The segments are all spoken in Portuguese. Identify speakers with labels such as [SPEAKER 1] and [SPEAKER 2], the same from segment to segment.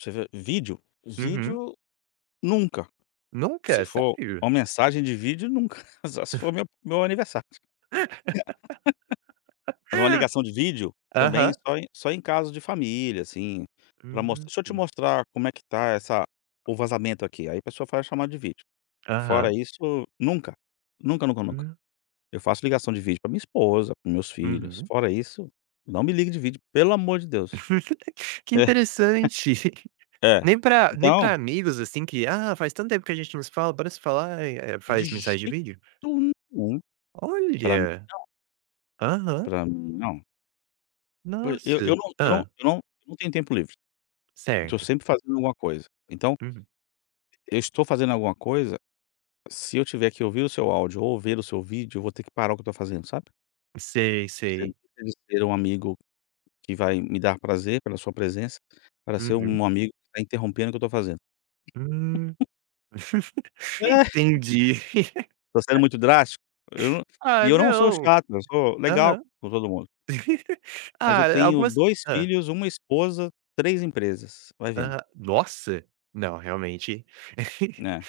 [SPEAKER 1] Você vê vídeo,
[SPEAKER 2] Uhum.
[SPEAKER 1] vídeo nunca, se
[SPEAKER 2] Nunca?
[SPEAKER 1] for
[SPEAKER 2] Sério?
[SPEAKER 1] uma mensagem de vídeo, nunca, só se for meu meu aniversário fazer uma ligação de vídeo, também,
[SPEAKER 2] Aham.
[SPEAKER 1] só em só em caso de família, assim, para mos "Deixa eu te
[SPEAKER 2] Uhum.
[SPEAKER 1] mostrar como é que está essa o vazamento aqui". Aí a pessoa faz a chamada de vídeo. Fora
[SPEAKER 2] Aham.
[SPEAKER 1] isso, nunca, nunca, nunca, nunca.
[SPEAKER 2] Hum.
[SPEAKER 1] Eu faço ligação de vídeo para minha esposa, para os meus filhos,
[SPEAKER 2] Uhum.
[SPEAKER 1] fora isso, não me ligue de vídeo, pelo amor de Deus.
[SPEAKER 2] Que interessante,
[SPEAKER 1] Hã,
[SPEAKER 2] nem pra nem
[SPEAKER 1] Então
[SPEAKER 2] pra amigos, assim, que: "Ah, faz tanto tempo que a gente não se fala, bora se falar". Eh, é
[SPEAKER 1] De
[SPEAKER 2] faz mensagem de
[SPEAKER 1] jeito
[SPEAKER 2] vídeo?
[SPEAKER 1] nenhum, para mim
[SPEAKER 2] Olha!
[SPEAKER 1] não
[SPEAKER 2] Aham.
[SPEAKER 1] para mim não. Poi eu eu
[SPEAKER 2] Nossa!
[SPEAKER 1] não eu não
[SPEAKER 2] Hã.
[SPEAKER 1] eu não eu não tenho tempo livre, eu estou
[SPEAKER 2] Certo.
[SPEAKER 1] sempre fazendo alguma coisa. Então,
[SPEAKER 2] Uhum.
[SPEAKER 1] eu estou fazendo alguma coisa, se eu tiver que ouvir o seu áudio ou ver o seu vídeo, eu vou ter que parar o que eu estou fazendo, sabe.
[SPEAKER 2] Sei,
[SPEAKER 1] [unintelligible]
[SPEAKER 2] sei.
[SPEAKER 1] Pode ser um amigo que vai me dar prazer pela sua presença, para ser
[SPEAKER 2] Uhum.
[SPEAKER 1] um amigo que está interrompendo o que eu estou fazendo.
[SPEAKER 2] Hum. Entendi.
[SPEAKER 1] Tô sendo muito drástico, eu não e
[SPEAKER 2] Ah,
[SPEAKER 1] eu não sou
[SPEAKER 2] não,
[SPEAKER 1] chato, eu sou legal
[SPEAKER 2] aham.
[SPEAKER 1] com todo mundo. Mas eu
[SPEAKER 2] Ah,
[SPEAKER 1] tenho
[SPEAKER 2] algumas
[SPEAKER 1] 2
[SPEAKER 2] Hã.
[SPEAKER 1] filhos, 1 esposa, 3 empresas, vai vendo.
[SPEAKER 2] Ah, nossa! Não, realmente
[SPEAKER 1] Né.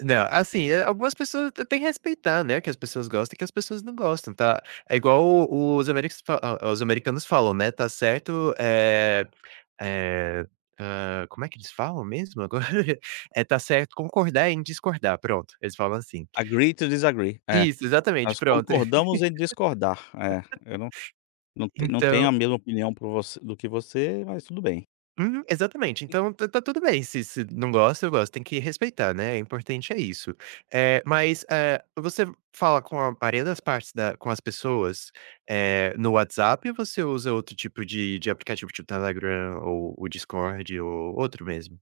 [SPEAKER 2] não, assim, algumas pessoas têm que respeitar, né, que as pessoas gostam e que as pessoas não gostam, tá. É igual o os ameris fa os americanos falam, né, está certo, eh eh ah, como é que eles falam mesmo? Agora eh: "Tá certo concordar em discordar". Pronto, eles falam assim.
[SPEAKER 1] Agree to desagree. É,
[SPEAKER 2] Isso, exatamente,
[SPEAKER 1] nós
[SPEAKER 2] pronto.
[SPEAKER 1] concordamos em discordar, é, eu não não não tenho
[SPEAKER 2] Então
[SPEAKER 1] a mesma opinião por você do que você, mas tudo bem.
[SPEAKER 2] Hum, exatamente,
[SPEAKER 1] E
[SPEAKER 2] então tá tá tudo bem, se se não gosta, eu gosto, tem que respeitar, né, o importante é isso. Eh, mas, eh, você fala com a maioria das partes da com as pessoas, eh, no WhatsApp ou você usa outro tipo de de aplicativo, tipo, Telegram ou o Discord ou outro mesmo?